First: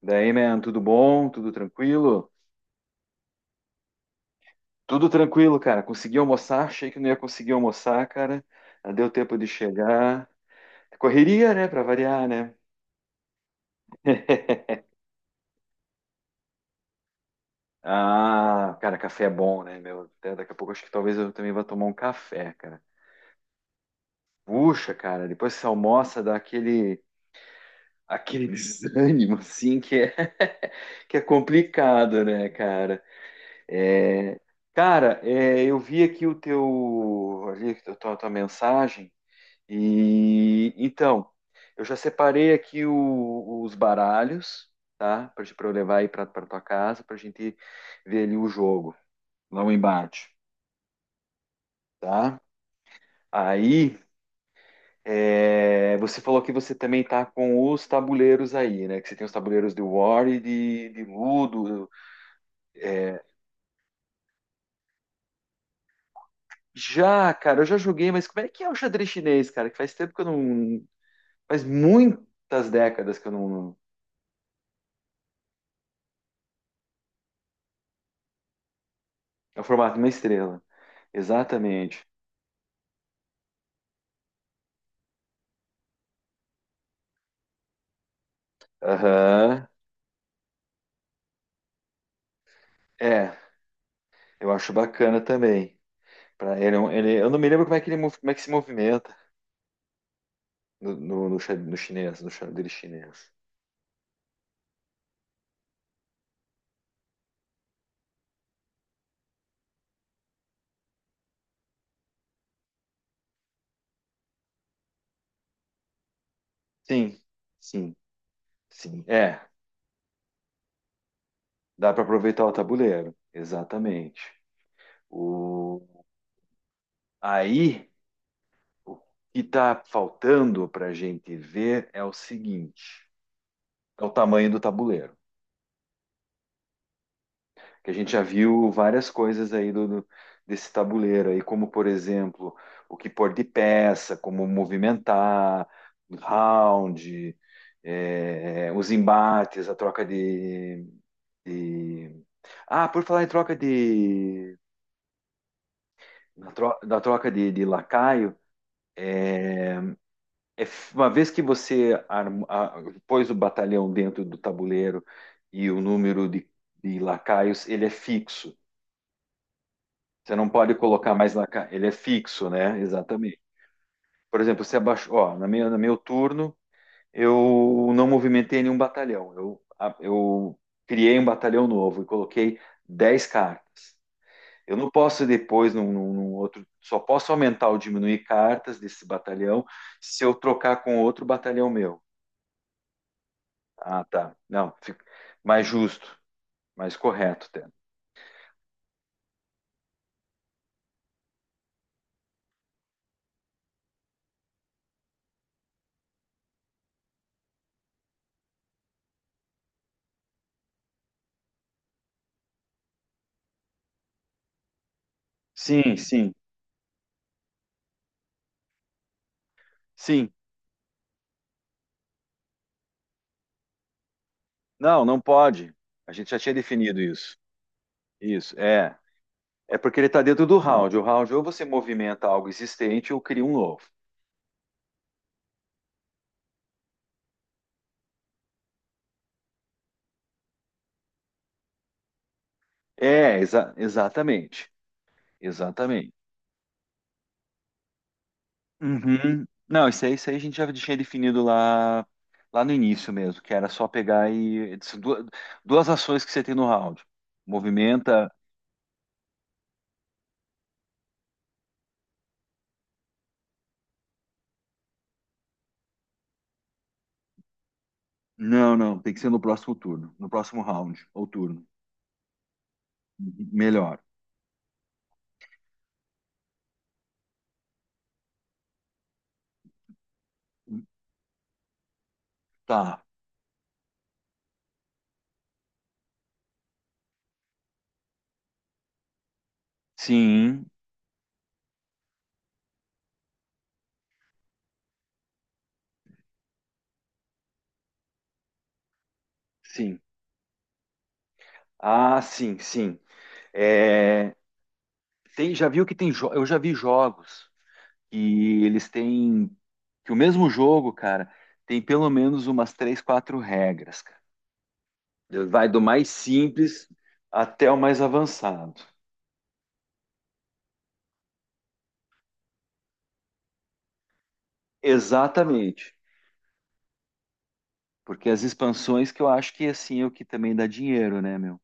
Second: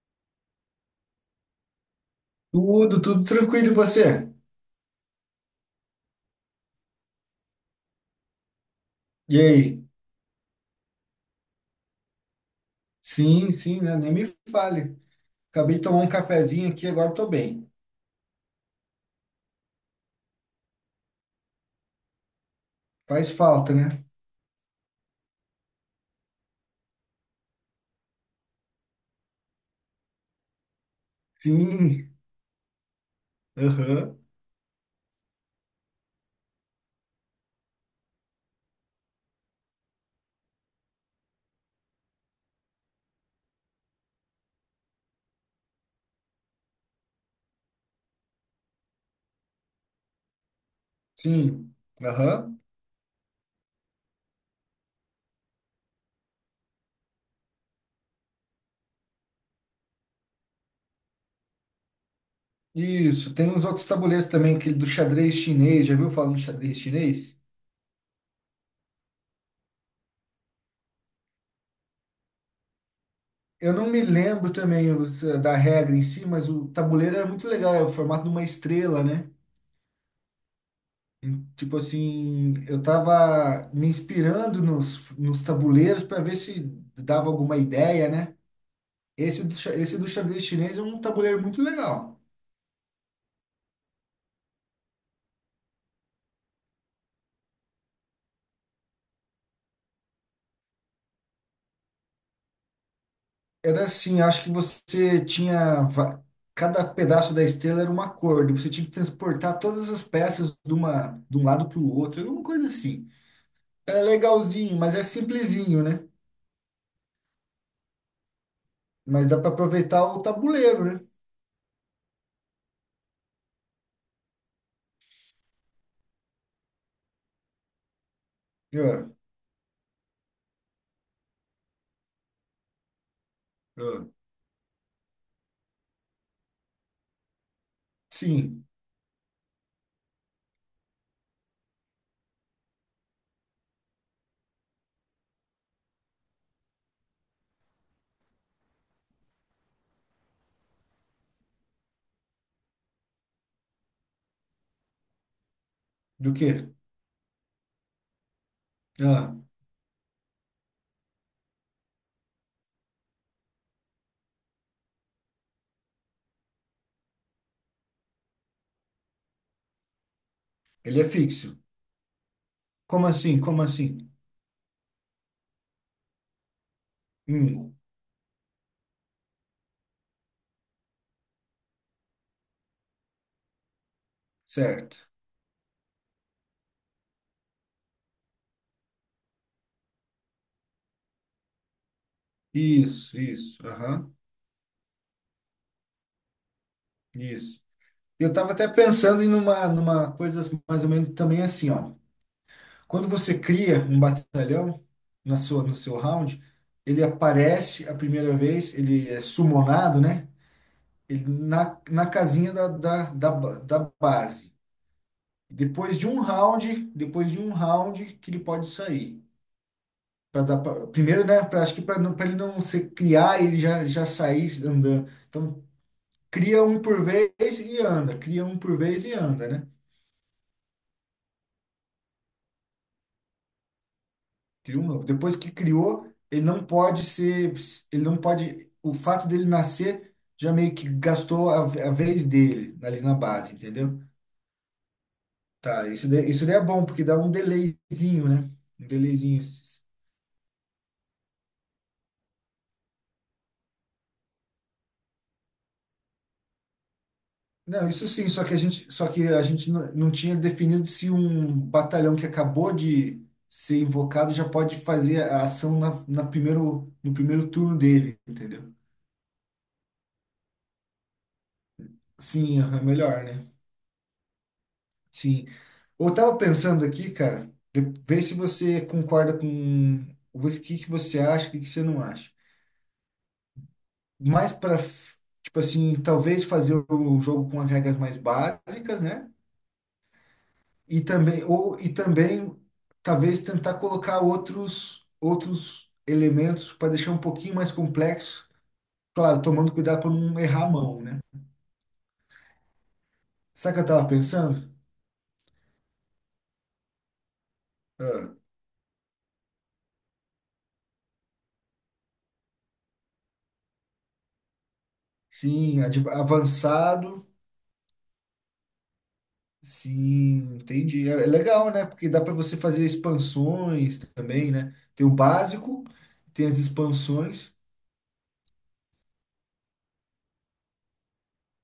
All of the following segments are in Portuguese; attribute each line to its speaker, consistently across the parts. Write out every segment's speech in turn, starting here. Speaker 1: Daí, man, tudo bom? Tudo tranquilo?
Speaker 2: Tudo tranquilo, e você?
Speaker 1: Tudo tranquilo, cara. Consegui almoçar, achei que não ia conseguir almoçar, cara. Não deu tempo
Speaker 2: E
Speaker 1: de
Speaker 2: aí?
Speaker 1: chegar. Correria, né, pra variar, né?
Speaker 2: Sim, sim, né? Nem me fale. Acabei de tomar um cafezinho aqui, agora tô bem.
Speaker 1: Ah, cara, café é bom, né, meu? Até daqui a pouco acho que talvez eu também vá tomar um café, cara.
Speaker 2: Faz falta, né?
Speaker 1: Puxa, cara, depois que você almoça dá aquele, aquele desânimo, assim, que é, que é
Speaker 2: Sim.
Speaker 1: complicado, né, cara?
Speaker 2: Aham.
Speaker 1: É, cara, é, eu vi aqui o teu, ali, a tua, tua mensagem e então eu já separei aqui os baralhos, tá, para eu levar aí para tua casa para a gente ver ali o jogo lá o embate,
Speaker 2: Sim.
Speaker 1: tá?
Speaker 2: Aham.
Speaker 1: Aí é, você falou que você também tá com os tabuleiros aí, né? Que você tem os tabuleiros de War e de Ludo.
Speaker 2: Isso. Tem uns outros tabuleiros também, aquele do xadrez chinês. Já viu falando do xadrez
Speaker 1: Já,
Speaker 2: chinês?
Speaker 1: cara, eu já joguei, mas como é que é o xadrez chinês, cara? Que faz tempo que eu não. Faz muitas décadas que eu
Speaker 2: Eu
Speaker 1: não.
Speaker 2: não me lembro também da regra em si, mas o tabuleiro era muito legal, é o formato de uma estrela, né?
Speaker 1: É o formato de uma estrela.
Speaker 2: Tipo
Speaker 1: Exatamente.
Speaker 2: assim, eu tava me inspirando nos tabuleiros para ver se dava alguma ideia, né? Esse do,
Speaker 1: Aham.
Speaker 2: xa- esse do xadrez chinês é um tabuleiro muito legal.
Speaker 1: É, eu acho bacana também. Pra ele, é eu não me lembro como é que ele como é que se movimenta no chinês, no xadrez chinês.
Speaker 2: Era assim, acho que cada pedaço da estrela era uma cor, e você tinha que transportar todas as peças de um lado para o outro, alguma coisa assim. Era legalzinho, mas é simplesinho, né?
Speaker 1: Sim, sim, sim.
Speaker 2: Mas dá
Speaker 1: É,
Speaker 2: para aproveitar o tabuleiro, né?
Speaker 1: dá para aproveitar o tabuleiro. Exatamente. O, aí, o
Speaker 2: Ah,
Speaker 1: que está faltando para a gente ver é o seguinte: é
Speaker 2: ah,
Speaker 1: o tamanho do tabuleiro, que a gente já
Speaker 2: sim.
Speaker 1: viu várias coisas aí desse tabuleiro aí, como por exemplo, o que pôr de peça, como movimentar, round, os embates, a troca de, de- Ah, por falar em troca de.
Speaker 2: Do quê?
Speaker 1: Da troca de lacaio,
Speaker 2: Ah,
Speaker 1: eh, é uma vez que você pôs o batalhão dentro do tabuleiro e o número de lacaios, ele é fixo. Você não pode
Speaker 2: ele é
Speaker 1: colocar mais
Speaker 2: fixo.
Speaker 1: Ele é fixo, né?
Speaker 2: Como
Speaker 1: Exatamente.
Speaker 2: assim? Como assim?
Speaker 1: Por exemplo, você abaixou, ó, no meu turno,
Speaker 2: Hum,
Speaker 1: eu não movimentei nenhum batalhão. Eu criei um batalhão novo e coloquei 10 cartas. Eu não
Speaker 2: certo.
Speaker 1: posso depois, num outro, só posso aumentar ou diminuir cartas desse batalhão se eu trocar com outro batalhão meu.
Speaker 2: Isso, isso.
Speaker 1: Ah,
Speaker 2: Aham,
Speaker 1: tá. Não, fica mais justo, mais correto,
Speaker 2: isso.
Speaker 1: até.
Speaker 2: Eu estava até pensando numa coisa mais ou menos também assim, ó. Quando você cria um batalhão no seu round, ele aparece a primeira vez, ele é summonado, né? Ele na casinha da base.
Speaker 1: Sim,
Speaker 2: Depois de um
Speaker 1: sim,
Speaker 2: round, depois de um round que ele pode sair.
Speaker 1: sim.
Speaker 2: Pra dar primeiro, né? Pra, acho que para ele não se criar, ele já sair
Speaker 1: Não,
Speaker 2: andando.
Speaker 1: não
Speaker 2: Então,
Speaker 1: pode. A gente já tinha
Speaker 2: cria um
Speaker 1: definido
Speaker 2: por vez
Speaker 1: isso.
Speaker 2: e anda, cria
Speaker 1: Isso,
Speaker 2: um por
Speaker 1: é.
Speaker 2: vez e anda, né?
Speaker 1: É porque ele está dentro do round. O round ou você movimenta algo existente ou cria um novo.
Speaker 2: Criou um novo. Depois que criou, ele não pode ser, ele não pode, o fato dele nascer já meio que gastou a vez dele ali na
Speaker 1: É,
Speaker 2: base, entendeu?
Speaker 1: exatamente.
Speaker 2: Tá,
Speaker 1: Exatamente.
Speaker 2: isso daí é bom, porque dá um delayzinho, né? Um delayzinho.
Speaker 1: Uhum. Não, isso aí a gente já tinha definido lá, lá no início mesmo, que era só pegar e. Duas, duas ações que você tem no round.
Speaker 2: Não, isso sim,
Speaker 1: Movimenta.
Speaker 2: só que a gente não tinha definido se um batalhão que acabou de ser invocado já pode fazer a ação no primeiro turno dele, entendeu?
Speaker 1: Não, não, tem que ser no próximo turno. No próximo round ou turno.
Speaker 2: Sim, aham, melhor, né?
Speaker 1: Uhum, melhor.
Speaker 2: Sim. Eu tava pensando aqui, cara, vê se você concorda com o que que você acha, o que que você não acha.
Speaker 1: Tá.
Speaker 2: Mais para, tipo assim, talvez fazer o jogo com as regras mais básicas, né?
Speaker 1: Sim,
Speaker 2: E também talvez tentar colocar outros elementos para deixar um pouquinho mais complexo, claro, tomando
Speaker 1: sim.
Speaker 2: cuidado para não errar a mão, né?
Speaker 1: Ah, sim, sim.
Speaker 2: Sabe o que eu tava
Speaker 1: É,
Speaker 2: pensando?
Speaker 1: tem, já viu que tem. Eu já vi jogos.
Speaker 2: Ah,
Speaker 1: Que eles têm que o mesmo jogo, cara, tem pelo menos umas três, quatro regras, cara. Vai do
Speaker 2: sim,
Speaker 1: mais simples
Speaker 2: avançado.
Speaker 1: até o mais avançado.
Speaker 2: Sim, entendi. É legal, né? Porque dá para você fazer expansões também, né? Tem o básico,
Speaker 1: Exatamente.
Speaker 2: tem as expansões.
Speaker 1: Porque as expansões que eu acho que assim é o que também dá dinheiro, né, meu?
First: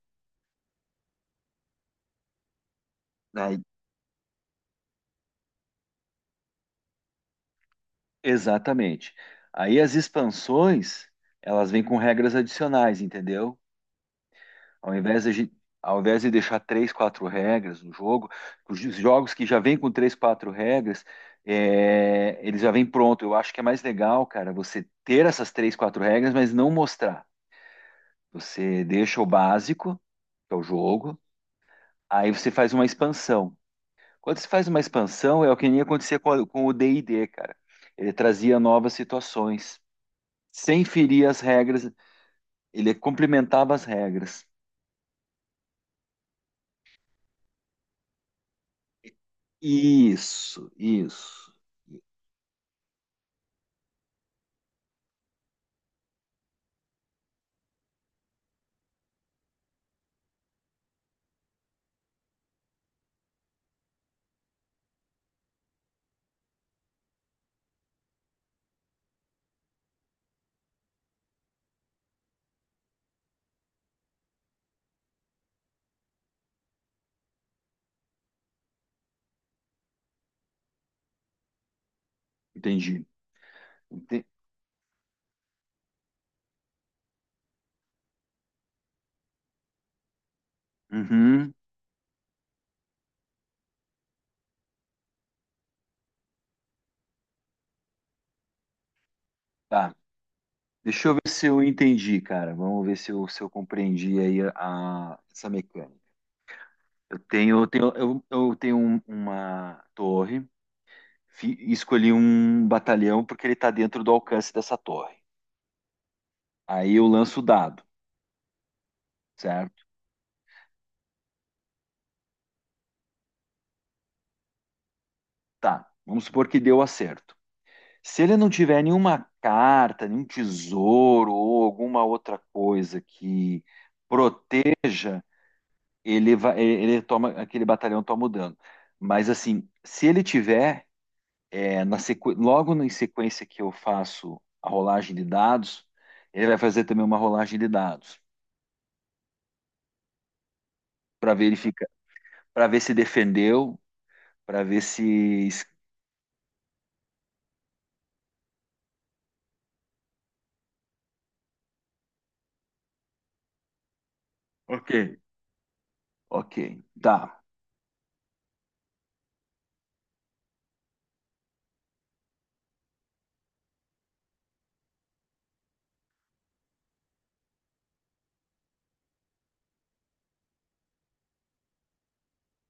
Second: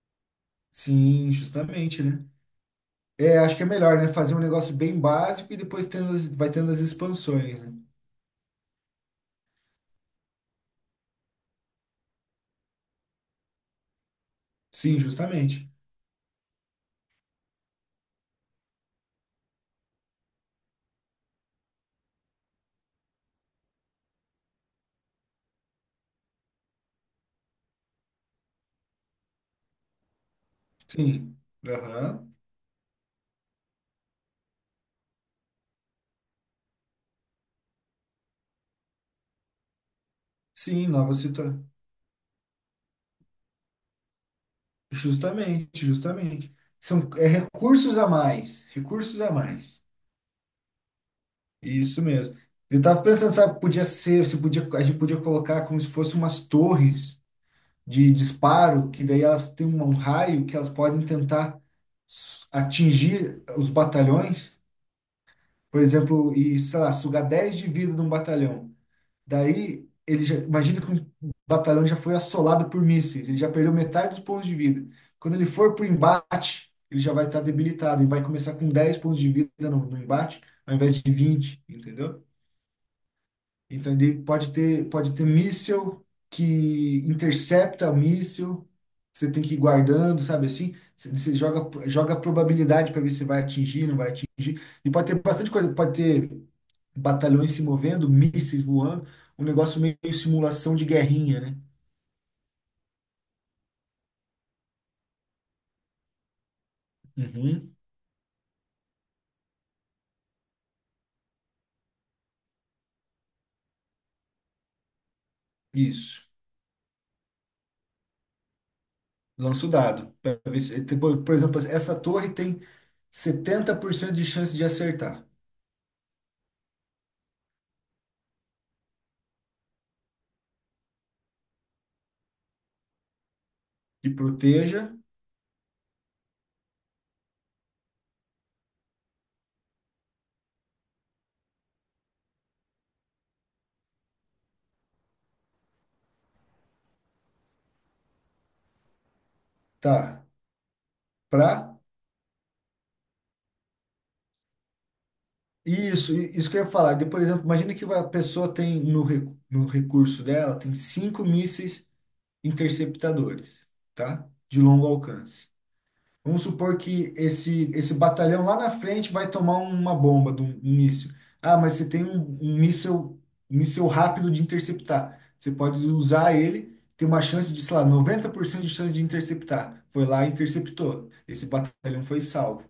Speaker 2: Sim, justamente, né? É, acho
Speaker 1: Aí-
Speaker 2: que é melhor, né? Fazer um negócio bem básico e depois vai tendo as expansões, né?
Speaker 1: exatamente. Aí as expansões, elas vêm com regras adicionais, entendeu? Ao
Speaker 2: Sim,
Speaker 1: invés de,
Speaker 2: justamente.
Speaker 1: ao invés de deixar três, quatro regras no jogo, os jogos que já vêm com três, quatro regras, é, eles já vêm pronto. Eu acho que é mais legal, cara, você ter essas três, quatro regras, mas não mostrar. Você deixa o básico, que é o jogo,
Speaker 2: Sim. Aham.
Speaker 1: aí você faz uma expansão. Quando você faz uma expansão, é o que nem acontecia com, com o D&D, cara. Ele trazia novas situações, sem
Speaker 2: Sim, nova
Speaker 1: ferir as
Speaker 2: situação.
Speaker 1: regras, ele complementava as regras.
Speaker 2: Justamente, justamente. É recursos a mais. Recursos a mais.
Speaker 1: Isso, isso.
Speaker 2: Isso mesmo. Eu tava pensando, sabe, podia ser, se podia, a gente podia colocar como se fosse umas torres de disparo, que daí elas têm um raio que elas podem tentar atingir os batalhões, por exemplo, e, sei lá, sugar 10 de vida de um batalhão. Daí, imagina que um batalhão já foi assolado por mísseis, ele já perdeu metade dos pontos de vida. Quando ele for para o embate, ele já vai estar debilitado e vai começar com 10 pontos de vida no embate, ao invés de 20, entendeu?
Speaker 1: Entendi.
Speaker 2: Então, ele
Speaker 1: Ente-
Speaker 2: pode ter, pode ter míssil que intercepta o míssil. Você tem que ir guardando, sabe assim? Você
Speaker 1: Uhum.
Speaker 2: joga a probabilidade para ver se vai atingir, não vai atingir. E pode ter bastante coisa. Pode ter batalhões se movendo, mísseis voando. Um negócio
Speaker 1: Tá.
Speaker 2: meio simulação de
Speaker 1: Deixa eu ver
Speaker 2: guerrinha,
Speaker 1: se
Speaker 2: né?
Speaker 1: eu entendi, cara. Vamos ver se eu, se eu compreendi aí a, essa mecânica. Eu tenho, eu
Speaker 2: Uhum,
Speaker 1: tenho, eu tenho uma torre, escolhi um batalhão porque ele está dentro do alcance dessa torre.
Speaker 2: isso.
Speaker 1: Aí eu lanço o dado,
Speaker 2: Lança o
Speaker 1: certo?
Speaker 2: dado. Pra ver tipo, por exemplo, essa torre tem 70% de chance de acertar.
Speaker 1: Tá. Vamos supor que deu acerto. Se ele não tiver nenhuma carta, nenhum tesouro ou alguma outra coisa que
Speaker 2: E proteja,
Speaker 1: proteja, ele vai, ele toma, aquele batalhão toma o dano. Mas assim, se ele tiver, é, na sequ... logo em sequência que eu faço a rolagem de dados, ele vai fazer também uma rolagem de dados
Speaker 2: tá?
Speaker 1: para
Speaker 2: Pra
Speaker 1: verificar, para ver se defendeu, para ver se.
Speaker 2: Isso que eu ia falar. De, por exemplo, imagina que a pessoa tem no recurso dela, tem 5 mísseis interceptadores, tá? De longo
Speaker 1: Ok.
Speaker 2: alcance. Vamos
Speaker 1: Ok,
Speaker 2: supor que
Speaker 1: tá.
Speaker 2: esse batalhão lá na frente vai tomar uma bomba de um míssil. Ah, mas você tem um míssil rápido de interceptar. Você pode usar ele, tem uma chance de, sei lá, 90% de chance de interceptar. Foi lá e interceptou. Esse batalhão foi salvo,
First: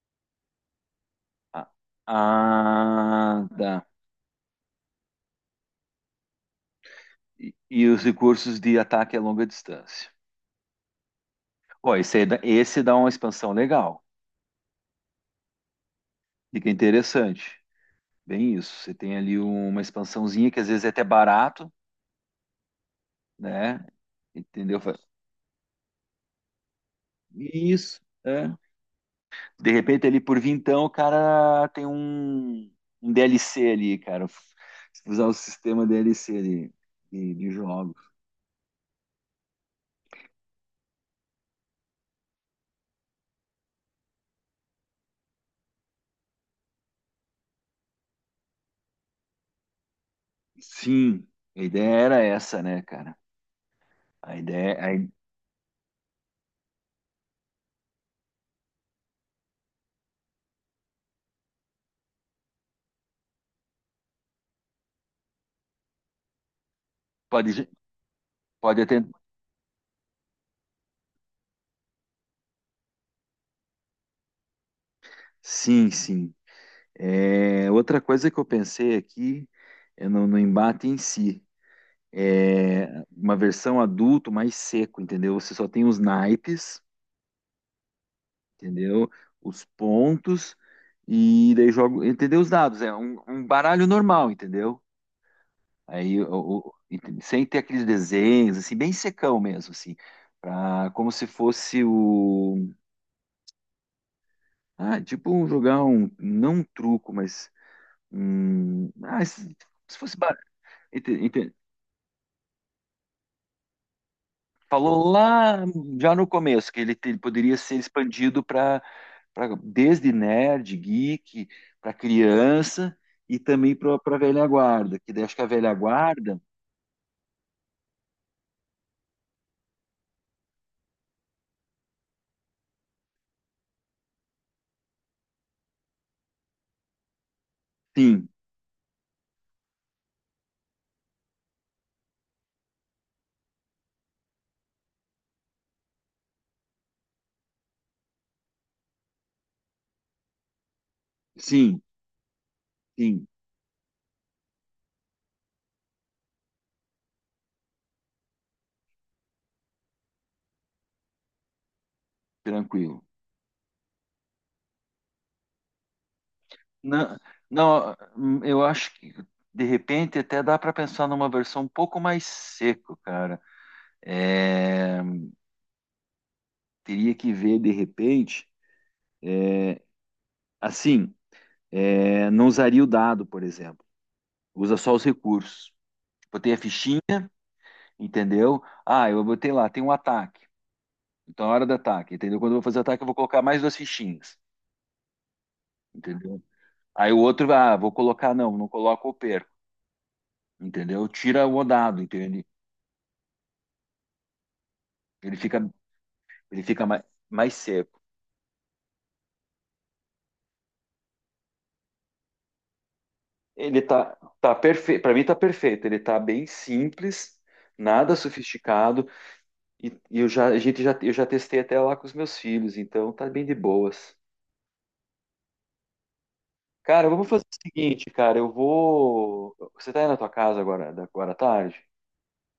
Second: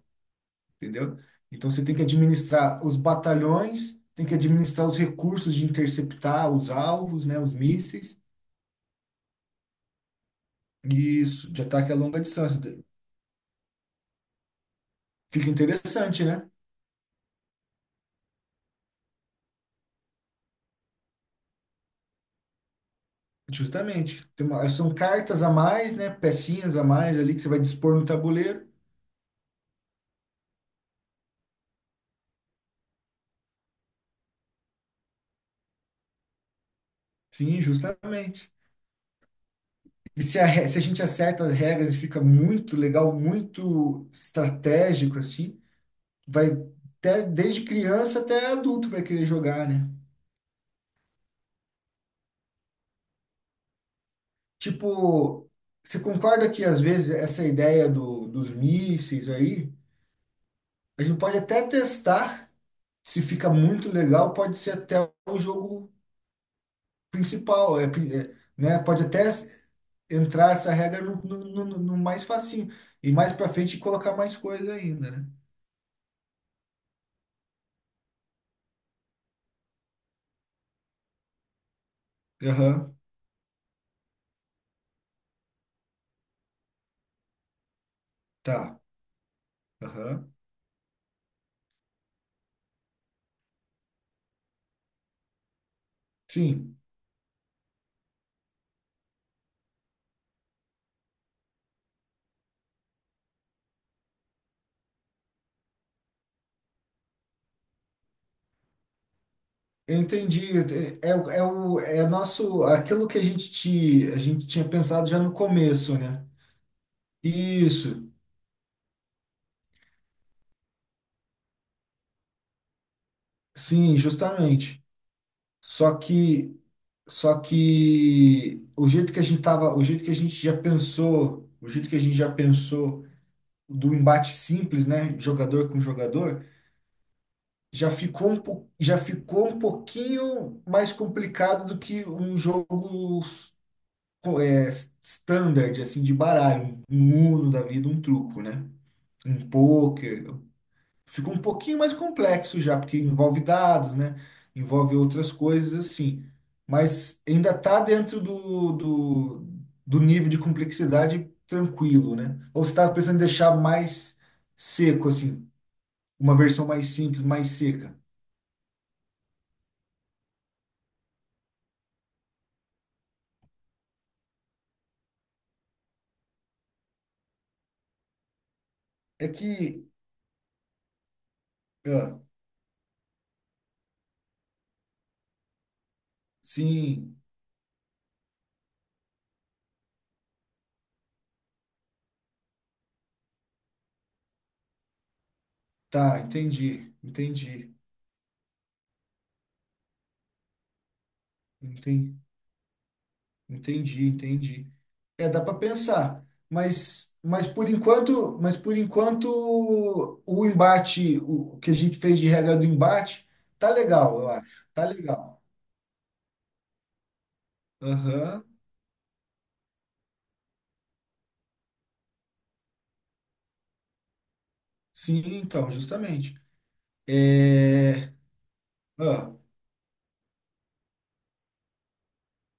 Speaker 2: entendeu?
Speaker 1: Ah,
Speaker 2: Então você tem que administrar os
Speaker 1: ah, tá.
Speaker 2: batalhões, tem que administrar os recursos de interceptar os alvos, né, os
Speaker 1: E os
Speaker 2: mísseis,
Speaker 1: recursos de ataque a longa distância.
Speaker 2: e isso, de ataque a
Speaker 1: Ó,
Speaker 2: longa distância.
Speaker 1: esse dá uma expansão legal.
Speaker 2: Fica interessante, né?
Speaker 1: Fica interessante. Bem isso. Você tem ali uma expansãozinha que às vezes é até barato, né?
Speaker 2: Justamente. Tem
Speaker 1: Entendeu?
Speaker 2: são cartas a mais, né, pecinhas a mais ali que você vai dispor
Speaker 1: Isso,
Speaker 2: no
Speaker 1: é.
Speaker 2: tabuleiro.
Speaker 1: De repente ali por vintão o cara tem um, um DLC ali, cara. Usar o sistema DLC ali de
Speaker 2: Sim,
Speaker 1: jogos.
Speaker 2: justamente. E se se a gente acerta as regras e fica muito legal, muito estratégico assim, vai desde criança até adulto vai querer jogar, né?
Speaker 1: Sim, a ideia era essa, né, cara? A ideia, aí
Speaker 2: Tipo, você concorda que às vezes essa ideia dos mísseis aí, a gente pode até testar se fica muito legal, pode ser até o jogo
Speaker 1: pode,
Speaker 2: principal, é, né?
Speaker 1: pode até.
Speaker 2: Pode até entrar essa regra no mais facinho e mais para frente colocar mais coisa ainda, né?
Speaker 1: Sim, sim. É, outra coisa que eu pensei aqui é no, no embate em si.
Speaker 2: Aham,
Speaker 1: É, uma versão adulto mais seco, entendeu? Você só tem os naipes,
Speaker 2: tá.
Speaker 1: entendeu? Os
Speaker 2: Aham.
Speaker 1: pontos e daí joga, entendeu? Os dados, é um, um baralho normal, entendeu? Aí,
Speaker 2: Sim.
Speaker 1: sem ter aqueles desenhos, assim, bem secão mesmo, assim, pra, como se fosse o, ah, tipo jogar um, não um truco, mas, um, ah, se
Speaker 2: Eu
Speaker 1: fosse baralho,
Speaker 2: entendi. É nosso, aquilo que a gente tinha pensado
Speaker 1: falou
Speaker 2: já no
Speaker 1: lá
Speaker 2: começo,
Speaker 1: já no
Speaker 2: né?
Speaker 1: começo que ele, ele poderia ser
Speaker 2: Isso.
Speaker 1: expandido para desde nerd, geek, para criança e também para
Speaker 2: Sim,
Speaker 1: a velha
Speaker 2: justamente.
Speaker 1: guarda, que daí acho que a velha
Speaker 2: Só
Speaker 1: guarda,
Speaker 2: que, só que o jeito que a gente já pensou do embate simples, né, jogador com jogador, já
Speaker 1: sim,
Speaker 2: ficou já ficou um pouquinho mais complicado do que um jogo co- é, standard, assim, de baralho, um Uno da vida, um truco, né? Um pôquer. Fica um pouquinho
Speaker 1: sim,
Speaker 2: mais complexo já, porque
Speaker 1: sim,
Speaker 2: envolve dados, né? Envolve outras coisas assim. Mas ainda está dentro do nível de complexidade tranquilo, né? Ou você estava
Speaker 1: tranquilo.
Speaker 2: pensando em deixar mais seco, assim, uma versão mais
Speaker 1: Não,
Speaker 2: simples, mais
Speaker 1: não,
Speaker 2: seca?
Speaker 1: eu acho que de repente até dá para pensar numa versão um pouco mais seco, cara. É, teria que ver de repente,
Speaker 2: É que,
Speaker 1: assim,
Speaker 2: ah,
Speaker 1: é, não usaria o dado, por exemplo. Usa só os recursos. Botei a fichinha.
Speaker 2: sim,
Speaker 1: Entendeu? Ah, eu botei lá, tem um ataque. Então, a hora do ataque, entendeu? Quando eu vou fazer o ataque, eu vou colocar mais duas fichinhas,
Speaker 2: tá,
Speaker 1: entendeu?
Speaker 2: entendi,
Speaker 1: Aí o outro,
Speaker 2: entendi,
Speaker 1: ah, vou colocar, não, não coloco ou perco, entendeu? Tira o dado,
Speaker 2: entendi.
Speaker 1: entende?
Speaker 2: Entendi, entendi. É,
Speaker 1: Ele
Speaker 2: dá para
Speaker 1: fica,
Speaker 2: pensar,
Speaker 1: ele fica mais,
Speaker 2: mas
Speaker 1: mais
Speaker 2: por
Speaker 1: seco.
Speaker 2: enquanto, mas por enquanto o que a gente fez de regra do embate, tá
Speaker 1: Ele tá,
Speaker 2: legal, eu
Speaker 1: tá
Speaker 2: acho. Tá
Speaker 1: perfeito, para mim tá
Speaker 2: legal.
Speaker 1: perfeito. Ele tá bem simples, nada
Speaker 2: Aham.
Speaker 1: sofisticado, e eu já, a gente já, eu já testei até lá com os meus filhos, então tá bem de boas.
Speaker 2: Sim, então, justamente.
Speaker 1: Cara, vamos fazer o
Speaker 2: É,
Speaker 1: seguinte, cara, eu
Speaker 2: ah,
Speaker 1: vou. Você tá aí na tua casa agora, agora à tarde?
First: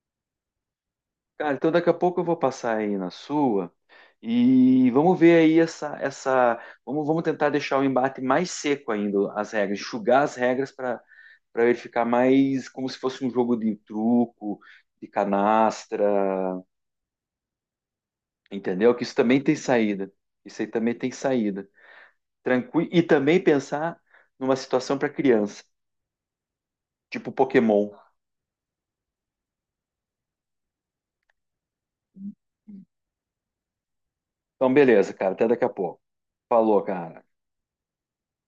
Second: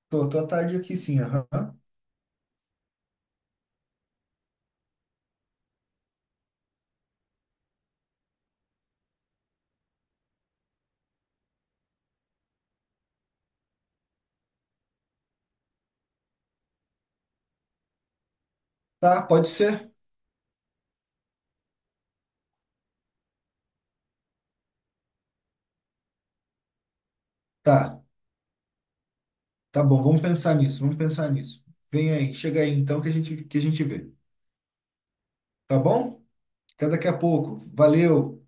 Speaker 2: tô à tarde aqui, sim, aham.
Speaker 1: Cara, então daqui a pouco eu vou passar aí na sua e vamos ver aí essa, vamos, vamos tentar deixar o embate mais seco ainda, as regras, enxugar as regras para para ele ficar mais como se fosse um jogo de truco, de canastra, entendeu? Que isso
Speaker 2: Tá,
Speaker 1: também
Speaker 2: pode
Speaker 1: tem
Speaker 2: ser?
Speaker 1: saída. Isso aí também tem saída. Tranquilo. E também pensar numa situação para criança, tipo Pokémon.
Speaker 2: Tá. Tá bom, vamos pensar nisso, vamos pensar nisso. Vem aí, chega aí então que a gente vê.
Speaker 1: Então, beleza, cara. Até daqui a
Speaker 2: Tá
Speaker 1: pouco.
Speaker 2: bom?
Speaker 1: Falou,
Speaker 2: Até daqui a
Speaker 1: cara.
Speaker 2: pouco. Valeu.